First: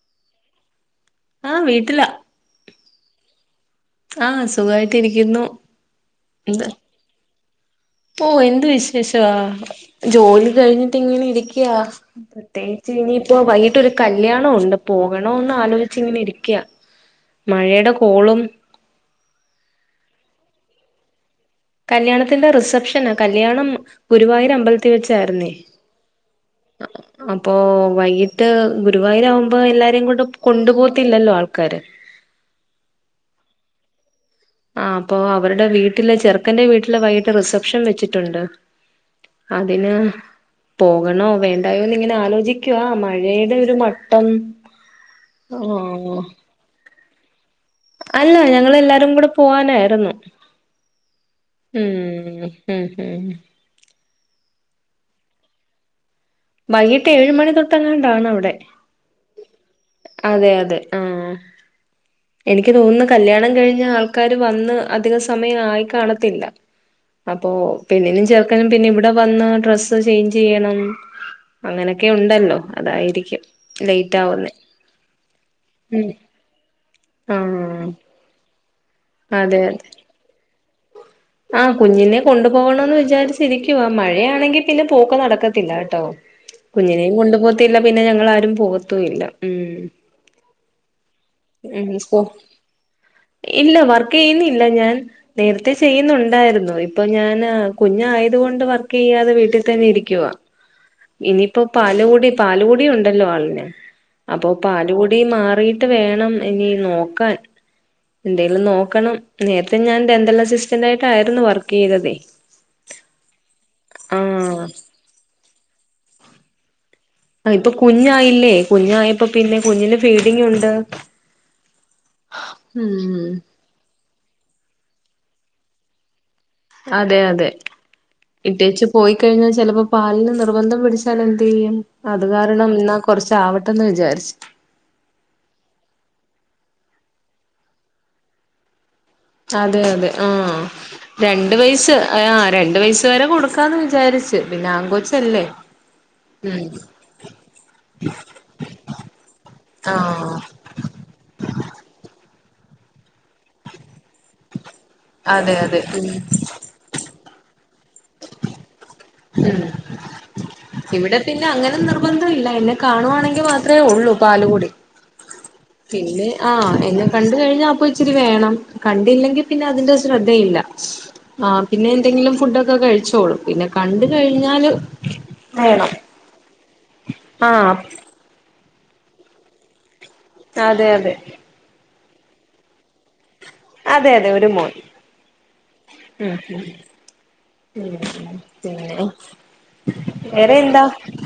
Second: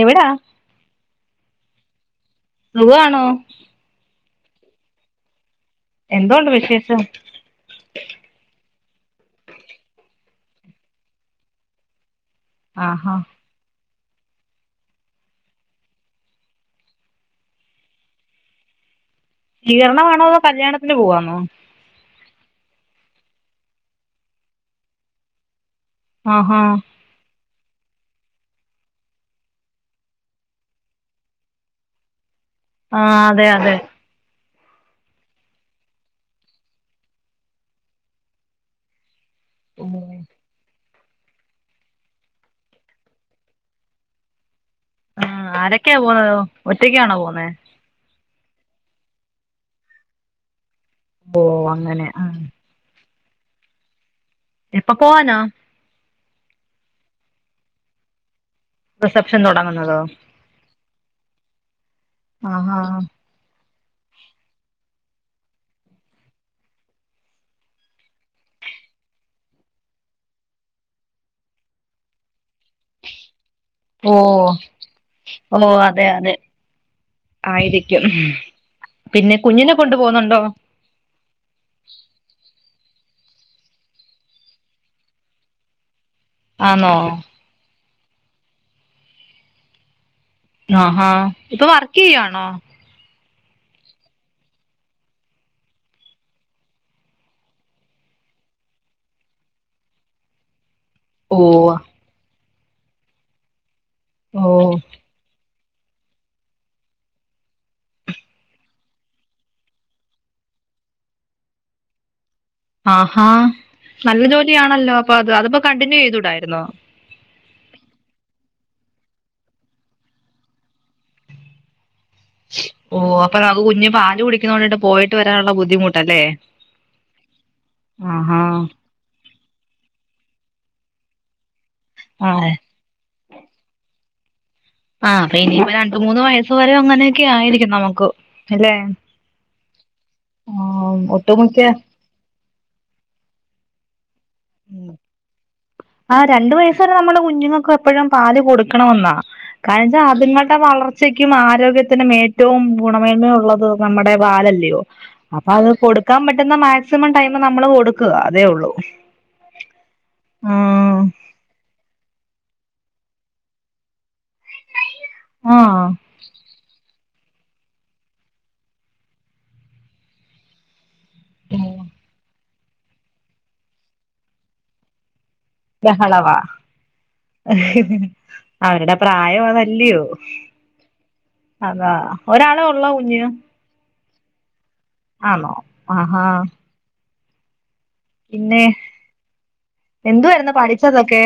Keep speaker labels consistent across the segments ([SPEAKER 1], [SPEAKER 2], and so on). [SPEAKER 1] എവിടാ
[SPEAKER 2] ആഹ വീട്ടിലാ
[SPEAKER 1] സുഖാണോ
[SPEAKER 2] ആ സുഖായിട്ട ഇരിക്കുന്നു
[SPEAKER 1] എന്തോണ്ട് വിശേഷം
[SPEAKER 2] ഓ എന്ത് വിശേഷാ ജോലി കഴിഞ്ഞിട്ടിങ്ങനിരിക്കുവാ പ്രത്യേകിച്ച്
[SPEAKER 1] ആഹാ
[SPEAKER 2] ഇനിയിപ്പോ വൈകിട്ടൊരു കല്യാണ ഉണ്ട് പോകണോന്ന് ആലോചിച്ചിങ്ങനെ ഇരിക്കുവ മഴയുടെ കോളും
[SPEAKER 1] സ്വീകരണമാേണോെതൊ കല്യാണത്തിന് പോവാന്നോ
[SPEAKER 2] കല്യാണത്തിന്റെറെ റിസപ്ഷന കല്യാണം ഗുരുവായൂർ അമ്പലത്തിൽ വെച്ചാര്ന്നേ
[SPEAKER 1] ആഹഹ
[SPEAKER 2] അപ്പൊ വൈകിട്ട് ഗുരുവായൂരാമ്പോ എല്ലാരെയും കൂട കൊണ്ടു പോത്തില്ലല്ലോ ആൾക്കാര്
[SPEAKER 1] ആഹ അതെ അതെ
[SPEAKER 2] ആ അപ്പൊ അവരുടെ വീട്ടില് ചെറുക്കന്റെ വീട്ടില് വൈകിട്ട് റിസപ്ഷൻ വെച്ചിട്ടുണ്ട് അതിന് പോകണോ വേണ്ടായോന്ന് ഇങ്ങനെ ആലോചിക്കുവ മഴയുടെ ഒരു മട്ടം
[SPEAKER 1] ആ ആരൊക്കെയാ
[SPEAKER 2] ആഹ്
[SPEAKER 1] പോന്നത് ഒറ്റക്കാണോ പോന്നേ
[SPEAKER 2] അല്ല ഞങ്ങളെല്ലാരും കൂടെ പോവാനായിരുന്നു
[SPEAKER 1] ഓ അങ്ങനെ ആ
[SPEAKER 2] ഉം ഉം ഉം
[SPEAKER 1] എപ്പൊപോകാന
[SPEAKER 2] വൈകിട്ട് ഏഴുമണിതൊട്ടങ്ങാണ്ടാണവിടെ
[SPEAKER 1] റിസപ്ഷൻ തുടങ്ങുന്നതോ
[SPEAKER 2] ആ എനിക്ക്
[SPEAKER 1] ആഹാ
[SPEAKER 2] തോന്നുന്ന് കല്യാണം കഴിഞ് ആൾക്കാര് വന്ന് അധിക സമയം ആയി കാണത്തില്ല അപ്പൊ പെണ്ണിനും ചെർക്കനും പിന്നെ ഇവിടെ വന്ന് ഡ്രസ്സ് ചേഞ്ച് ചെയ്യണം അങ്ങനൊക്കെ ഉണ്ടല്ലോ അതായിരിക്കും
[SPEAKER 1] ഓ
[SPEAKER 2] ലേറ്റ് ആവുന്നെ
[SPEAKER 1] ഓ അതെ
[SPEAKER 2] ഉം
[SPEAKER 1] അതെ
[SPEAKER 2] ആഹ്
[SPEAKER 1] ആയിരിക്കും പിന്നെ കുഞ്ഞിനെ കൊണ്ടു പോന്നൊണ്ടോ
[SPEAKER 2] ആഹ കുഞ്ഞിനെ കൊണ്ടു പോണന്ന് വിചാരിച്ചിരിക്കുവാ മഴയാണെങ്കിൽ പിന്നെ പോക്ക് നടക്കത്തില്ല കേട്ടോ
[SPEAKER 1] ആന്നോ
[SPEAKER 2] കുഞ്ഞിനെയും കൊണ്ടു പോത്തില്ല പിന്നെ ഞങ്ങളാരും പോവത്തും ഇല്ല ഉം
[SPEAKER 1] ആഹഹാ ഇപ്പൊ
[SPEAKER 2] ഉം
[SPEAKER 1] വർക്ക്
[SPEAKER 2] സ്കൂ
[SPEAKER 1] ചെയ്യുവാണോ
[SPEAKER 2] ഇല്ല വർക്ക് ചെയ്യുന്നില്ല ഞാൻ നേരത്തെ ചെയ്യുന്നുണ്ടായിരുന്നു ഇപ്പൊ ഞാൻ കുഞ്ഞായത് കൊണ്ട് വർക്ക് ചെയ്യാതെ വീട്ടിൽ തന്നെ ഇരിക്കുവ
[SPEAKER 1] ഉ
[SPEAKER 2] ഇനിയിപ്പോ പാലുകൂടി പാലുകൂടി ഉണ്ടല്ലോ ആളിന് അപ്പൊ
[SPEAKER 1] ഓ
[SPEAKER 2] പാലുകൂടി മാറിട്ട് വേണം ഇനി നോക്കാൻ എന്തെലും നോക്കണം നേരത്തെ ഞാൻദന്തലസിസ് റ്റന്റായിട്ടായിരുന്നു വർക്ക് ചെയ്തതേ
[SPEAKER 1] ആ നല്ല
[SPEAKER 2] ആഹ്
[SPEAKER 1] ജോലിയാണല്ലോ അപ്പൊ അത് അതിപ്പോ കണ്ടിന്യൂ ചെയ്തൂടായിരുന്നോ
[SPEAKER 2] അ ഇപ്പൊ കുഞ്ഞായില്ലേ കുഞ്ഞായപ്പോ പിന്നെ കുഞ്ഞിന് ഫീഡിങ് ഉണ്ട്
[SPEAKER 1] ഓ
[SPEAKER 2] ഉം
[SPEAKER 1] അപ്പൊ നമുക്ക് കുഞ്ഞി പാല് കുടിക്കുന്നണ്ടട്ട് പോയിട്ട് വരാനുള്ള ബുദ്ധിമുട്ടല്ലേ
[SPEAKER 2] അതെ അതെ
[SPEAKER 1] ആഹാ
[SPEAKER 2] ഇട്ടേച്ച് പോയിക്കഴിഞ്ഞാൽ ചിലപ്പോ പാലിന് നിർബന്ധം പിടിച്ചാലെന്ത് ചെയ്യും അത്
[SPEAKER 1] ആഹ്
[SPEAKER 2] കാരണം എന്നാ കൊറച്ച ആവട്ടെന്ന് വിചാരിച്ചു
[SPEAKER 1] ആ ഇനീപ്പ ഇനിയിപ്പോ രണ്ട് മൂന്ന് വയസ് വരെ അങ്ങനെയൊക്കെ ആയിരിക്കും നമുക്ക് അല്ലെ
[SPEAKER 2] അതെ അതെ ആ
[SPEAKER 1] ആഹ്
[SPEAKER 2] രണ്ട്
[SPEAKER 1] ഒട്ടുമിക്ക
[SPEAKER 2] വയസ് ആ് രണ്ട വയസ് വരെ കൊടുക്കാന്ന് വിച വിചാരിച്ച് പിന്നാങ്കൊച്ചല്ലേ
[SPEAKER 1] ആ രണ്ടു വയസ വരെ നമ്മുടെ കുഞ്ഞുങ്ങൾക്കെപ്പഴും പാല് കൊടുക്കണവന്നാ കാരച്ചാ
[SPEAKER 2] ആഹ്
[SPEAKER 1] അതുങ്ങളുടെ വ ളർച്ചക്കും ആരോഗ്യത്തിനും ഏറ്റവും ഗുണമേന്മയ ഉള്ളത് നമ്മുടെ പാലല്ലയോ അപ്പൊ
[SPEAKER 2] അതെ
[SPEAKER 1] അത്
[SPEAKER 2] അതെ ഉം
[SPEAKER 1] കൊടുക്കാൻ പറ്റുന്ന മാക്സിമം ടൈം നമ്മള് കൊടുക്കുക അതേ ഒള്ളൂ
[SPEAKER 2] ഉം ഇവിടെ പിന്നെ അങ്ങനെ നിർബന്ധം ഇല്ല എന്നെ കാണുവാണെങ്കിൽ മാത്രമേ ഉള്ളൂ പാലുകുടി
[SPEAKER 1] ആഹ്
[SPEAKER 2] പിന്നെ ആഹ് എന്നെ കണ്ട് കഴിഞ്ഞാൽ അപ്പ ഇച്ചിരി വേണം കണ്ടില്ലെങ്കിൽ പിന്നെ അതിന്റെ ശ്രദ്ധയില്ല ആ പിന്നെ എന്തെങ്കിലും ഫുഡൊക്കെ കഴിച്ചോളും പിന്നെ കണ്ട് കഴിഞ്ഞാല് വേണം
[SPEAKER 1] ബഹളവാ
[SPEAKER 2] ആഹ്
[SPEAKER 1] അവരുടെ പ്രായം അതല്ലയോ
[SPEAKER 2] അതെ അതെ
[SPEAKER 1] അതാ ഒരാളെ ഒള്ളോ കുഞ്ഞ്
[SPEAKER 2] അതെ അതെ ഒരു മോൻ
[SPEAKER 1] ആണോ ആഹാ
[SPEAKER 2] ഉം പിന്നെ
[SPEAKER 1] എന്തുവായിരുന്നു
[SPEAKER 2] വേറെ എന്താ
[SPEAKER 1] പഠിച്ചതൊക്കെ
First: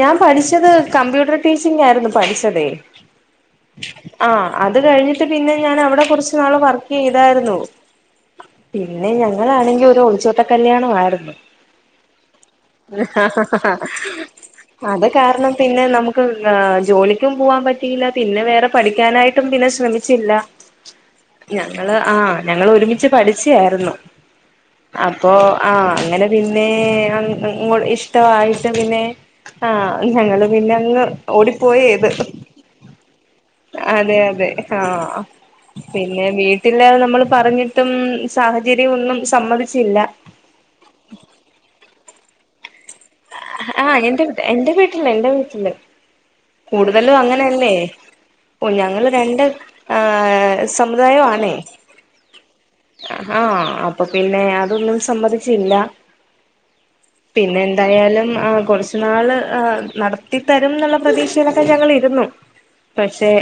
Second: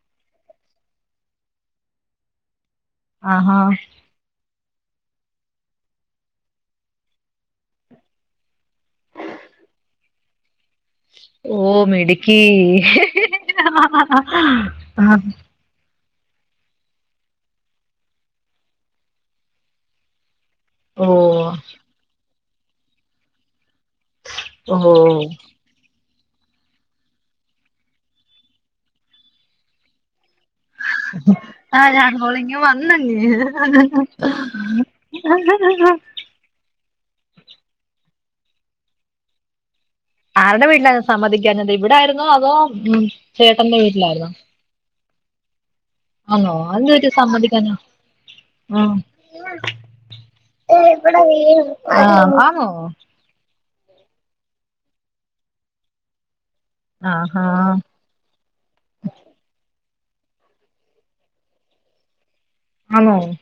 [SPEAKER 2] ഞാൻ പഠിച്ചത് കമ്പ്യൂട്ടർ ടീച്ചിംഗായിരുന്നു പഠിച്ചതേ
[SPEAKER 1] ആഹാ
[SPEAKER 2] ആഹ് അത് കഴിഞ്ഞിട്ട് പിന്നെ ഞാൻ അവിടെ കുറച്ച് നാള് വർക്ക് ചെയ്തായിരുന്നു പിന്നെ ഞങ്ങളാണെങ്കിൽ ഒരു ഒളിച്ചോട്ട കല്യാണം ആയി
[SPEAKER 1] ഓ മിടുക്കി
[SPEAKER 2] അത് കാരണം പിന്നെ നമുക്ക് ജോലിക്കും പോവാൻ പറ്റിയില്ല പിന്നെ വേറെ പഠിക്കാനായിട്ടും പിന്നെ ശ്രമിച്ചില്ല
[SPEAKER 1] ഓ
[SPEAKER 2] ഞങ്ങള് ആ ഞങ്ങള് ഒരുമിച്ച് പഠിച്ചയായിരുന്നു
[SPEAKER 1] ഓ
[SPEAKER 2] അപ്പൊ ആഹ് അങ്ങനെ പിന്നെ അ അങ്ങ് ഇഷ്ടമായിട്ട് പിന്നെ ആ ഞങ്ങള് പിന്നെങ്ങ് ഓടിപ്പോയ
[SPEAKER 1] ആ
[SPEAKER 2] ചെയ്ത്
[SPEAKER 1] ഞാൻ കോളിങ് വന്നങ്ങ്
[SPEAKER 2] അതെ അതെ ആഹ് പിന്നെ വീട്ടില് നമ്മൾ പറഞ്ഞിട്ടും സാഹചര്യം ഒന്നും സമ്മതിച്ചില്ല
[SPEAKER 1] ആരുടെ വീട്ടിലായിരുന്നു സമ്മതിക്കാഞ്ഞത് ഇവിടായിരുന്നോ അതോ ഉം ചേട്ടന്റെ വീട്ടിലായിരുന്നോ
[SPEAKER 2] ഇല്ല എന്റെ വീട്ടില്
[SPEAKER 1] ആന്നോ അതെന്നാ പറ്റി
[SPEAKER 2] കൂടുതലും അങ്ങനെയല്ലേ
[SPEAKER 1] സമ്മതിക്കാഞ്ഞേ
[SPEAKER 2] ഓ ഞങ്ങള് രണ്ട് ആ സമുദായമാണേ
[SPEAKER 1] ആ ആ ആന്നോ ഉ
[SPEAKER 2] ആ അപ്പൊ പിന്നെ അതൊന്നും സമ്മതിച്ചില്ല
[SPEAKER 1] ആഹാ
[SPEAKER 2] പിന്നെ എന്തായാലും ആ കുറച്ച് നാൾ നടത്തിത്തരും എന്നുള്ള പ്രതീക്ഷയിലൊക്കെ ഞങ്ങളിരുന്നു
[SPEAKER 1] ആന്നോ
[SPEAKER 2] പക്ഷെ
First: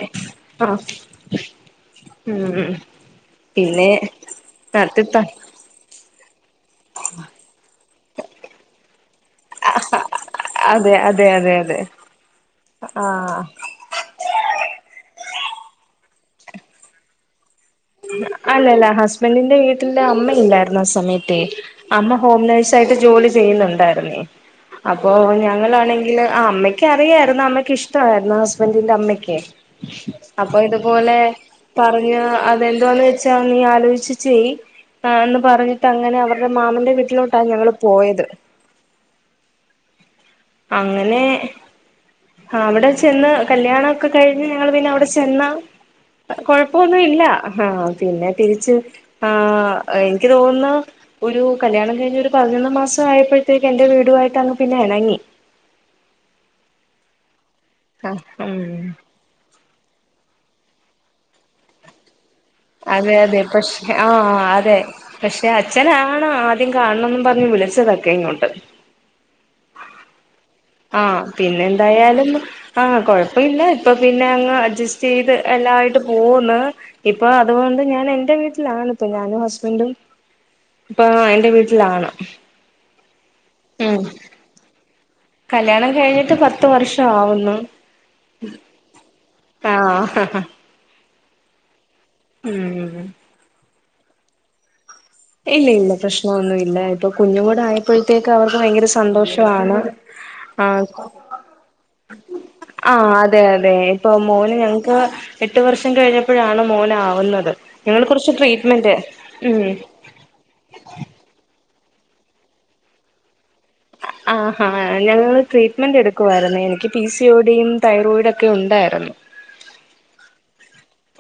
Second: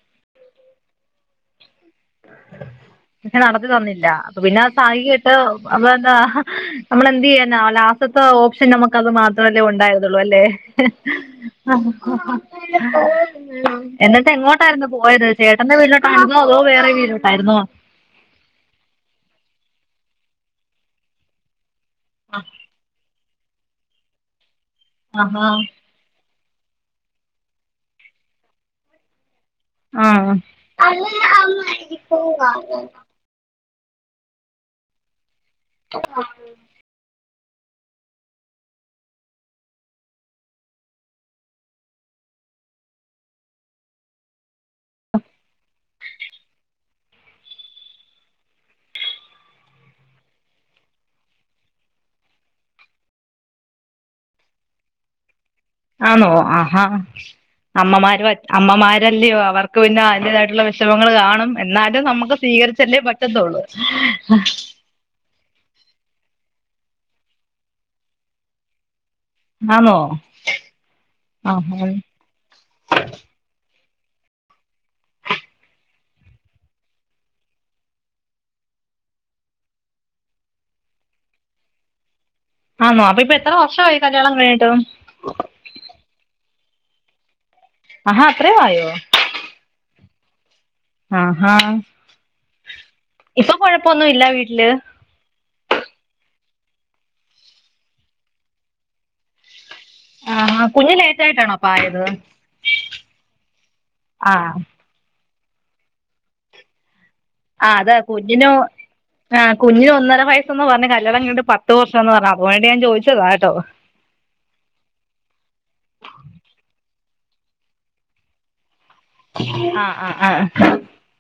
[SPEAKER 2] ആഹ്
[SPEAKER 1] പക്ഷെ നടത്തി തന്നില്ല അപ്പ പിന്നെ സഹി
[SPEAKER 2] നടത്തി ത
[SPEAKER 1] കേട്ട് അപ്പോ എന്താ നമ്മള് എന്ത് ചെയ്യാനാ ലാസ്റ്റത്തെ ഓപ്ഷൻ നമുക്ക് ക്ക് അത് മാത്രമല്ലേ ഒണ്ടായിരുന്നുള്ളു അല്ലേ
[SPEAKER 2] അതെ അതെ അതെ അതെ ആ
[SPEAKER 1] എന്നിട്ട് എങ്ങോട്ടായിരുന്നു പോയത് ചേട്ടന്റെ വീട്ടിലോട്ടായിരുന്നോ അതോ വേറെ വീട്ടിലോട്ടായിരുന്നോ
[SPEAKER 2] അല്ലല്ല ഹസ്ബൻ്റിന്റെ വീട്ടിൽ അമ്മ ഇല്ലായിരുന്നു ആ സമയത്തെ അമ്മ ഹോം നേഴ്സ് ആയിട്ട് ജോലി ചെയ്യുന്നൊണ്ടായിരുന്നേ അപ്പോ
[SPEAKER 1] ആഹാ
[SPEAKER 2] ഞങ്ങളാണെങ്കില് ആ അമ്മയ്ക്ക് അറിയായിരുന്നു അമ്മയ്ക്ക് ഇഷ്ടമായിരുന്നു ഹസ്ബൻഡിന്റെ അമ്മക്കെ
[SPEAKER 1] ആ
[SPEAKER 2] അപ്പൊ ഇതുപോലെ പറഞ്ഞാ അത് എന്തു വാന്ന് വെച്ചാൽ നീ ആലോചിച്ച് ചെയ് എന്ന് പറഞ്ഞിട്ട് അങ്ങനെ അവരുടെ മാമന്റെ വീട്ടിലോട്ട് ട്ടാ ഞങ്ങള് പോയത് അങ്ങനെ ആ അവിടെ ചെന്ന് കല്യാണം ഒക്കെ കഴിഞ്ഞ് ഞങ്ങള് പിന്നെ അവിടെ ചെന്ന് കൊഴപ്പൊന്നുല്ല ആഹ് പിന്നെ തിരിച്ച് ആ എനിക്ക് തോന്നുന്നു ഒരു കല്യാണം കഴിഞ്ഞ് ഒരു പതിനൊന്ന് മാസം ആയപ്പോഴത്തേക്ക് എൻ്റെ വീടുവായിട്ട് അങ്ങ് പിന്നെ എണങ്ങി
[SPEAKER 1] ആന്നോ ആഹാ
[SPEAKER 2] ആ
[SPEAKER 1] അമ്മമാര് [unintelligible]
[SPEAKER 2] ഉം
[SPEAKER 1] അമ്മമാരല്ലേയോ അവർക്ക് പിന്നെ അതിൻ്റെതായിട്ടു ള്ള വിഷമങ്ങൾ കാണും എന്നാലും നമുക്ക് സ്വീകരിച്ചല്ലേ
[SPEAKER 2] അതെ അതെ
[SPEAKER 1] പറ്റത്തുള്ളൂ
[SPEAKER 2] പക്ഷെ ആ അതെ പക്ഷെ അച്ഛനാണ് ആദ്യം കാണണന്നും പറഞ്ഞ് വിളിച്ചതൊക്കെ ഇങ്ങോട്ട്
[SPEAKER 1] ആന്നോ
[SPEAKER 2] ആ പിന്നെ
[SPEAKER 1] ആഹാ
[SPEAKER 2] എന്തായാലും ആ കൊഴപ്പില്ല ഇപ്പ പിന്നെ അങ്ങ് അഡ്ജസ്റ്റ് ചെയ്ത് എല്ലായിട്ട് പോന്നു ഇപ്പൊ അതുകൊണ്ട് ഞാൻ എൻ്റെ വീട്ടിലാണ് ഇപ്പ ഞാനും ഹസ്ബൻ്റും ഇപ്പ എന്റെ വീട്ടിലാണ്
[SPEAKER 1] ആണോ അപ്പ ഇപ്പൊ എത്ര വർഷമായി
[SPEAKER 2] ഉം
[SPEAKER 1] കല്യാണം കഴിഞ്ഞിട്ട്
[SPEAKER 2] കല്യാണം കഴിഞ്ഞിട്ട് പത്ത് വർഷാവുന്നു
[SPEAKER 1] ആഹാ അത്രേം ആയോ
[SPEAKER 2] ആഹ്
[SPEAKER 1] ആ
[SPEAKER 2] ഉം ഉ
[SPEAKER 1] പ്പൊന്നുല്ല വീട്ടില്
[SPEAKER 2] ഇല്ല ഇല്ല പ്രശ്നമൊന്നുവില്ല ഇപ്പൊ കുഞ്ഞൂട ആയപ്പോഴത്തേക്ക് അവർക്ക് ഭയങ്കര സന്തോഷാണ്
[SPEAKER 1] ആ കുഞ്ഞ് ലേറ്റായിട്ടാണോ അപ്പായത്
[SPEAKER 2] ആ അതെ അതെ ഇപ്പൊ മോന് ഞങ്ങക്ക് എട്ട് വർഷം കഴിഞ്ഞപ്പോഴാണ് മോനാ ഒന്നത്
[SPEAKER 1] ആഹ് അതാ
[SPEAKER 2] ഞങ്ങള് കുറച്ച്
[SPEAKER 1] കുഞ്ഞിനു
[SPEAKER 2] ട്രീറ്റ്മെന്റ്
[SPEAKER 1] ആഹ്
[SPEAKER 2] മ്
[SPEAKER 1] കുഞ്ഞിന് ഒന്നര പറഞ്ഞ് കല്യാണം കഴിഞ്ഞിട്ട് പത്ത് വർഷം എന്ന് പറഞ്ഞു അത് കൊണ്ട് ഞാൻ ചോദിച്ചതാട്ടോ
[SPEAKER 2] ആഹാ ഞങ്ങള് ട്രീറ്റ്മെന്റ് എടുക്കുവായിരുന്നേ എനിക്ക് പി സി ഒഡിയും തൈറോയിഡും ഒക്കെ ഉണ്ടാ
[SPEAKER 1] ആ ആഹ് ആ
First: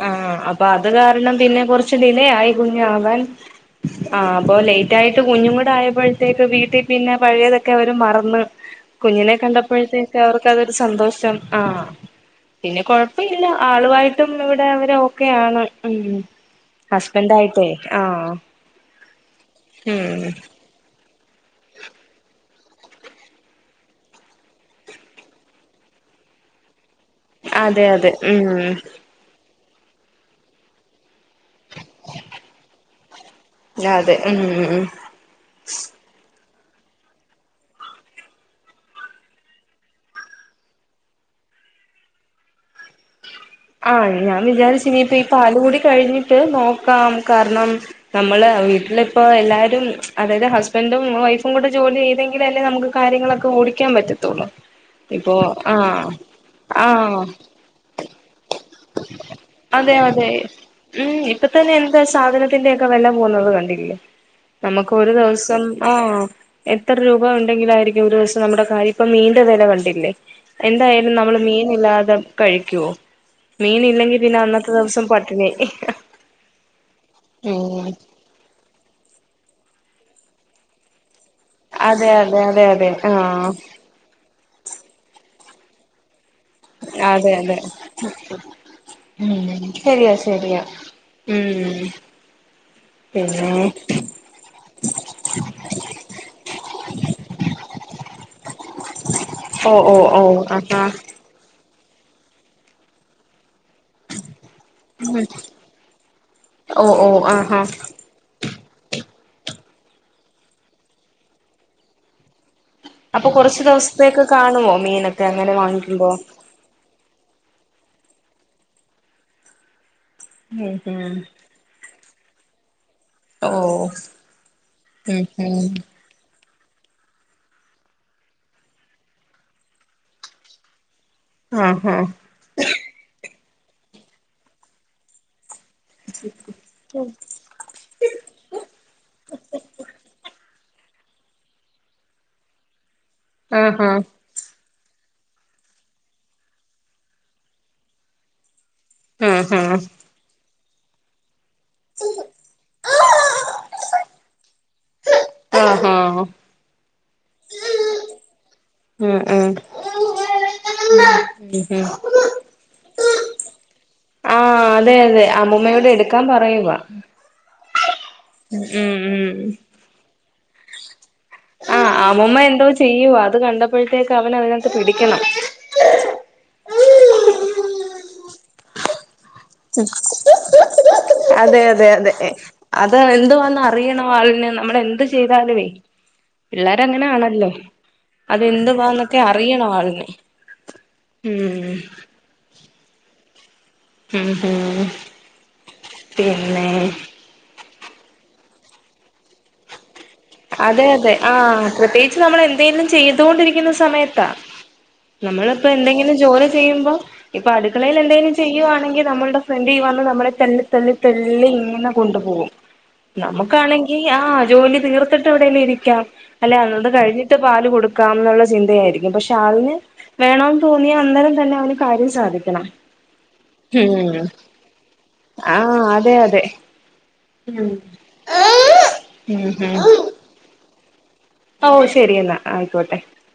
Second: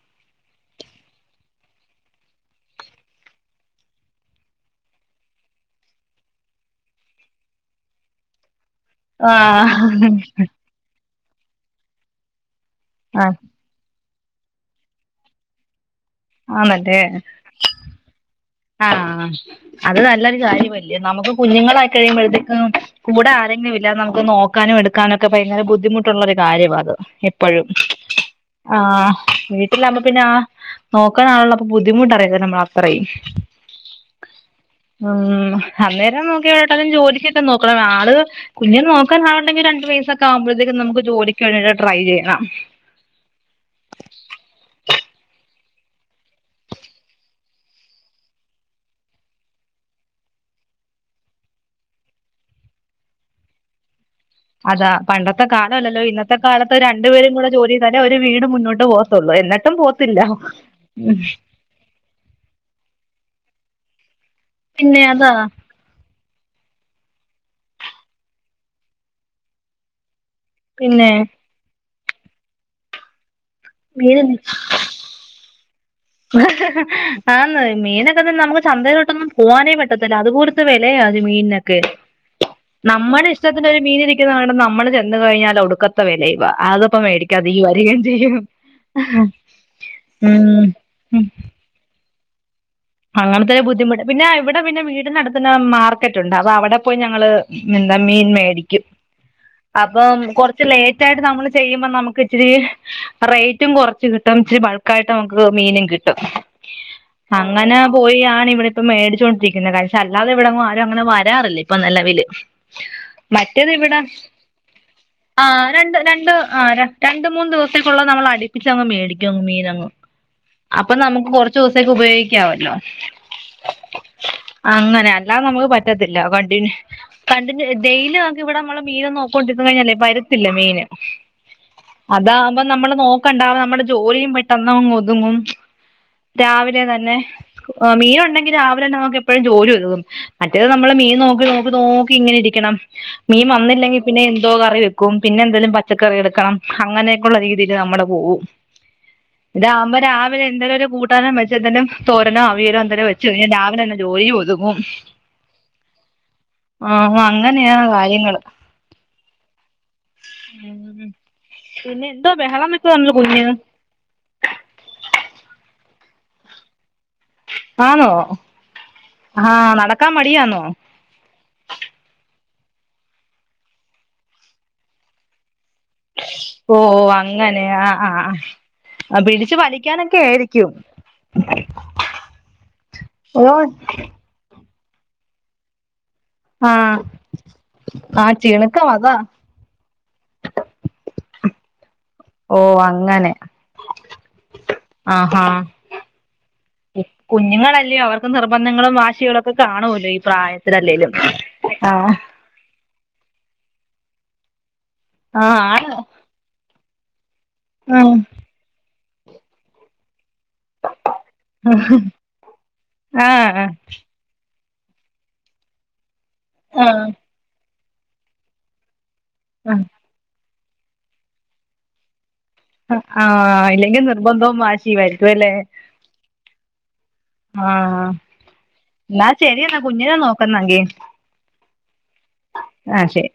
[SPEAKER 2] ആ അപ്പൊ അത് കാരണം പിന്നെ കുറച്ച് ഡിലെയായി കുഞ്ഞാവാൻ ആ അപ്പൊ ലേറ്റായിട്ട് കുഞ്ഞും കൂടെ ആയപ്പോഴത്തേക്ക് വീട്ടീ പിന്നെ പഴയതൊക്കെ അവര് മറന്ന് കുഞ്ഞിനെ
[SPEAKER 1] ആഹ്
[SPEAKER 2] കണ്ടപ്പോഴത്തേക്ക് അവർക്ക് അതൊരു സന്തോഷം ആ പിന്നെ
[SPEAKER 1] ആഹ്
[SPEAKER 2] കൊഴപ്പില്ല ആളുവായിട്ടും ഇവിടെ അവരെ ഓക്കെയാണ് ഉ ഹസ്ബൻഡായിട്ടേ ആ
[SPEAKER 1] ആ അത് നല്ലൊരു കാര്യമല്ല നമുക്ക് കുഞ്ഞുങ്ങളായി കഴിയുമ്പഴ്ത്തേക്കും കൂടെ ആരെങ്കിലും ഇല്ലാ നമുക്ക് നോക്കാനും എടുക്കാനൊക്കെ ഭയങ്കര ബദ്ധിമു ദ്ധിമുട്ടൊള്ളൊരു കാര്യവാത് എപ്പൊഴും
[SPEAKER 2] അതെ അതെ ഉം
[SPEAKER 1] ആ പിന്നെ പിന്നെ ആ നോക്കാനാളൊള്ളപ്പൊ ബുദ്ധിമുട്ടറിയത്തില്ല നമ്മൾ അത്രയും
[SPEAKER 2] അതെ ഉം ഉം
[SPEAKER 1] ഉ അന്നേരം നോക്കി ക്കാലും ജോലിക്കൊക്കെ നോക്കണം ആള് കുഞ്ഞിനെ നോക്കാനാളുണ്ടെങ്കി രണ്ട് വയസൊക്കെ ആവുമ്പോഴത്തേക്ക് നമുക്ക് ജോലിക്ക ട്രൈ ചെയ്യണം
[SPEAKER 2] ഇനിപ്പോ ഈ പാല് കുടി കഴിഞ്ഞിട്ട് നോക്കാം കാരണം നമ്മള് വീട്ടിലിപ്പോ എല്ലാരും അതായത് ഹസ്ബൻഡും വൈഫും കൂ ജോലി ചെയ്തെങ്കിലല്ലേ നമുക്ക് കാര്യങ്ങളൊക്കെ ഓടിക്കാൻ പറ്റു
[SPEAKER 1] അതാ പണ്ടത്തെ കാലമല്ലല്ലോ ഇന്നത്തെ കാലത്ത്
[SPEAKER 2] ആഹ്
[SPEAKER 1] രണ്ടുപേരും കൂടെ ജോലി ചെയ്താലേ ഒരു വീട് മുന്നോട്ട് പോത്തുള്ളൂ എന്നിട്ടും
[SPEAKER 2] അതെ
[SPEAKER 1] പോത്തില്ല
[SPEAKER 2] അതെ ഉം ഇപ്പ തന്നെ എന്താ സാധനത്തിന്റെ ഒക്കെ വെല് പോന്നന്നത് കണ്ടി നമക്ക്
[SPEAKER 1] പിന്നെ
[SPEAKER 2] ഒരു
[SPEAKER 1] അതാ
[SPEAKER 2] ദിവസം ആ എ രൂപ ഉണ്ടെങ്കിലായിരിക്കും ഒരു ദിവസം നമ്മുടെ കാര്യം ഇപ്പ മീൻ്റ വില കണ്ടില്ലേ
[SPEAKER 1] പിന്നെ
[SPEAKER 2] എന്തായാലും നമ്മള് മീനില്ലാതെ കഴിക്കുവോ മീൻ ഇല്ലെങ്കി പിന്നെ അന്നത്തെ ദിവസം പട്ടിണി
[SPEAKER 1] ആന്ന് മീനൊക്കെ തന്നെ നമുക്ക് ചന്തയിലോട്ടൊന്നും പോവാനേ പറ്റി [unintelligible] അത് പോലത്തെ വിലയാ മീനൊക്കെ
[SPEAKER 2] അതെ അതെ അതെ അതെ
[SPEAKER 1] നമ്മുടെ
[SPEAKER 2] ആഹ്
[SPEAKER 1] ഇഷ്ടത്തിന്റെ മീൻ ഇരിക്കുന്ന നമ്മൾ ചെന്ന് കഴിഞ്ഞാ ഒടുക്കത്തെ വെലയും അതൊപ്പ
[SPEAKER 2] അതെ
[SPEAKER 1] മേടിക്കാതെ
[SPEAKER 2] അതെ
[SPEAKER 1] വരികയും ചെയ്യും
[SPEAKER 2] ഉം ശരിയാ ശരിയാ
[SPEAKER 1] ഉം
[SPEAKER 2] ഉം പിന്നെ
[SPEAKER 1] അങ്ങനത്തെ ഒരു ബുദ്ധിമുട്ട് പിന്നെ ഇവിടെ പിന്നെ വീടിനടത്തു തന്നെ മാർക്കറ്റ് ഉണ്ട് അത് അവിടെ പോയ് നമ്മള് മീൻ മേടിക്കും
[SPEAKER 2] ഓ ഓ
[SPEAKER 1] അപ്പ
[SPEAKER 2] ഓ
[SPEAKER 1] കൊറച്ച്
[SPEAKER 2] ആഹാ
[SPEAKER 1] ലേറ്റായിട്ട് നമ്മള് ചെല്ലുമ്പ നമുക്ക് ഇച്ചിരി റേറ്റും കൊറച്ച് കിട്ടും ഇച്ചിരി ബൾക്കായിട്ട് നമുക്ക് മീനും കിട്ടും
[SPEAKER 2] ഓ ഓ ആഹാ
[SPEAKER 1] അങ്ങനെ പോയിയാണ് ഇവിടെ ഇപ്പ മേടിച്ചോ [unintelligible] കാര് അല്ലാതെ ഇവിടെങ്ങും ആരും അങ്ങനെ വരാറില്ല ഇപ്പൊ നിലവില്
[SPEAKER 2] അപ്പൊ കുറച്ചു
[SPEAKER 1] മറ്റേത് ഇവിടെ
[SPEAKER 2] ദിവസത്തേക്ക് കാണുമോ മീനൊക്കെ
[SPEAKER 1] ആ
[SPEAKER 2] അങ്ങനെ
[SPEAKER 1] രണ്ട്
[SPEAKER 2] വാങ്ങിക്കുമ്പോ
[SPEAKER 1] രണ്ട് ആ രണ്ട് മൂന്ന് ദെവസം ക്കുള്ളത് നമ്മള് അടിപ്പിച്ചങ്ങ് മേടിക്കും മീനങ്ങ്
[SPEAKER 2] ഉം
[SPEAKER 1] അപ്പൊ
[SPEAKER 2] ഉം
[SPEAKER 1] നമുക്ക് കൊറച്ച് ദെവസം ഉപയോഗിക്ക കാവല്ലോ,
[SPEAKER 2] ഓ
[SPEAKER 1] അങ്ങനെ
[SPEAKER 2] ഉം
[SPEAKER 1] അല്ലാതെ
[SPEAKER 2] ഉം
[SPEAKER 1] നമുക്ക് പറ്റത്തില്ലാ [unintelligible] കണ്ടിന്യൂ ഡെയിലി നമുക്ക് ഇവിടെ നമ്മള് മീന് നോക്കോണ്ടിന്ന് കഴിഞ്ഞാലേ വരത്തില്ലാ മീന്
[SPEAKER 2] ആഹ്
[SPEAKER 1] അതാകുമ്പം നമ്മള് നോക്കണ്ടാ നമ്മുടെ ജോലിയും പെട്ടെന്ന് ഒതുങ്ങും രാവിലെ തന്നെ മീനുണ്ടെങ്കി രാവിലെ തന്നെ നമുക്ക് എപ്പോഴും ജോലി ഒതുങ്ങും മറ്റേത് നമ്മള് മീൻ നോക്കി നോക്കി നോക്കി ഇങ്ങനെ ഇരിക്കണം മീൻ
[SPEAKER 2] ആഹ് ആഹ്
[SPEAKER 1] വന്നില്ലെങ്കി പിന്നെ എന്തോ കറിവെ ക്കും പിന്നെ എന്തേലും പച്ചക്കറി എടുക്കണം അങ്ങനെയൊക്കെയുള്ള രീതിയില് നമ്മള് പോവും
[SPEAKER 2] ആഹ്
[SPEAKER 1] ഇതാവുമ്പോം
[SPEAKER 2] ആഹ്
[SPEAKER 1] രാവിലെ എന്തേലും ഒരു കൂട്ടാന് [unintelligible] തോരനോ അവിയലോ എന്തേലും വെച്ചു കഴിഞ്ഞാൽ രാവിലെ തന്നെ ജോലി ഒതുങ്ങും
[SPEAKER 2] ആഹ് ആഹ്
[SPEAKER 1] ആഹാ അങ്ങനെയാ കാര്യങ്ങള്
[SPEAKER 2] ഉം ഉം ഉം ഉം
[SPEAKER 1] പിന്നെ എന്തോ ബഹളം വെക്കുവാണല്ലോ കുഞ്ഞ്
[SPEAKER 2] ആ അതെ അതെ അമ്മൂമ്മയോട് എടുക്കാൻ പറയുവാ
[SPEAKER 1] ആന്നോ
[SPEAKER 2] ഉം ഉം
[SPEAKER 1] ആ നടക്കാൻ മടിയാന്നോ
[SPEAKER 2] ആ അമ്മൂമ്മ എന്തോ ചെയ്യുവാ അത് കണ്ടപ്പഴത്തേക്ക് അവനതിനാത്ത് പിടിക്കണം
[SPEAKER 1] ഓ അങ്ങനെ ആ ആഹ് ആഹ് പിടിച്ചു വലിക്കാനൊക്കെ ആയിരിക്കും
[SPEAKER 2] അതെ അതെ അതെ അത്
[SPEAKER 1] ഓ
[SPEAKER 2] എന്തുവാന്ന് അറിയണ [unintelligible] നമ്മള് എന്ത് ചെയ്താലുവേ പിള്ളേര്
[SPEAKER 1] ആഹ്
[SPEAKER 2] അങ്ങനാണല്ലോ
[SPEAKER 1] ആഹ് ചിണുക്കം അതാ
[SPEAKER 2] അതെന്തുവാന്നൊക്കെ അറിയണം ആളിന് ഉം
[SPEAKER 1] ഓ അങ്ങനെ
[SPEAKER 2] ഉം ഉം
[SPEAKER 1] ആഹാ
[SPEAKER 2] പിന്നെ
[SPEAKER 1] കുഞ്ഞുങ്ങള് [unintelligible] അവർക്ക് നിർബന്ധങ്ങളും വാശികളൊക്കെ കാണുമല്ലോ
[SPEAKER 2] അതെ
[SPEAKER 1] പ്രായത്തിലല്ലേലും
[SPEAKER 2] അതെ ആ
[SPEAKER 1] ആഹ്
[SPEAKER 2] പ്രത്യേകിച്ച് നമ്മള് എന്തെങ്കിലും ചെയ്തുകൊണ്ടിരിക്കുന്ന സമയത്താ നമ്മളിപ്പോ
[SPEAKER 1] ആണ്
[SPEAKER 2] എന്തെങ്കിലും ജോലി ചെയ്യുമ്പോ ഇപ്പൊ അടുക്കളയില് എന്തെങ്കിലും ചെയ്യുവാണെങ്കി നമ്മൾടെ ഫ്രണ്ടില് വന്ന് നമ്മ തള്ളി തള്ളി തള്ളി ഇങ്ങനെ കൊണ്ടു പോകും
[SPEAKER 1] ആഹ് ആഹ്
[SPEAKER 2] നമുക്കാണെങ്കി ആ ജോലി തീർ ത്തിട്ട് എവിടേലും ഇരിക്കാം അല്ലെ അത്
[SPEAKER 1] ആഹ്
[SPEAKER 2] കഴിഞ്ഞിട്ട് പാല് കൊടുക്കാം എന്നുള്ള ചിന്തയായിരിക്കും പക്ഷേ [unintelligible] വേണമെന്ന് തോന്നിയാ അന്നേരം തന്നെ അവന് കാര്യം സാധിക്കും
[SPEAKER 1] ആ ഇല്ലെങ്കി നിർബന്ധവും വാശിയുമായിരിക്കും അല്ലേ
[SPEAKER 2] ആഹ് അതെ അതെ
[SPEAKER 1] ആ എന്നാ
[SPEAKER 2] ഉം
[SPEAKER 1] ശരി എന്ന
[SPEAKER 2] ഉം
[SPEAKER 1] എന്നാ കുഞ്ഞിനെ നോക്കുന്നെങ്കി
[SPEAKER 2] ഓ ശെരിയെന്നാ ആയിക്കോട്ടെ
[SPEAKER 1] ആഹ് ശരി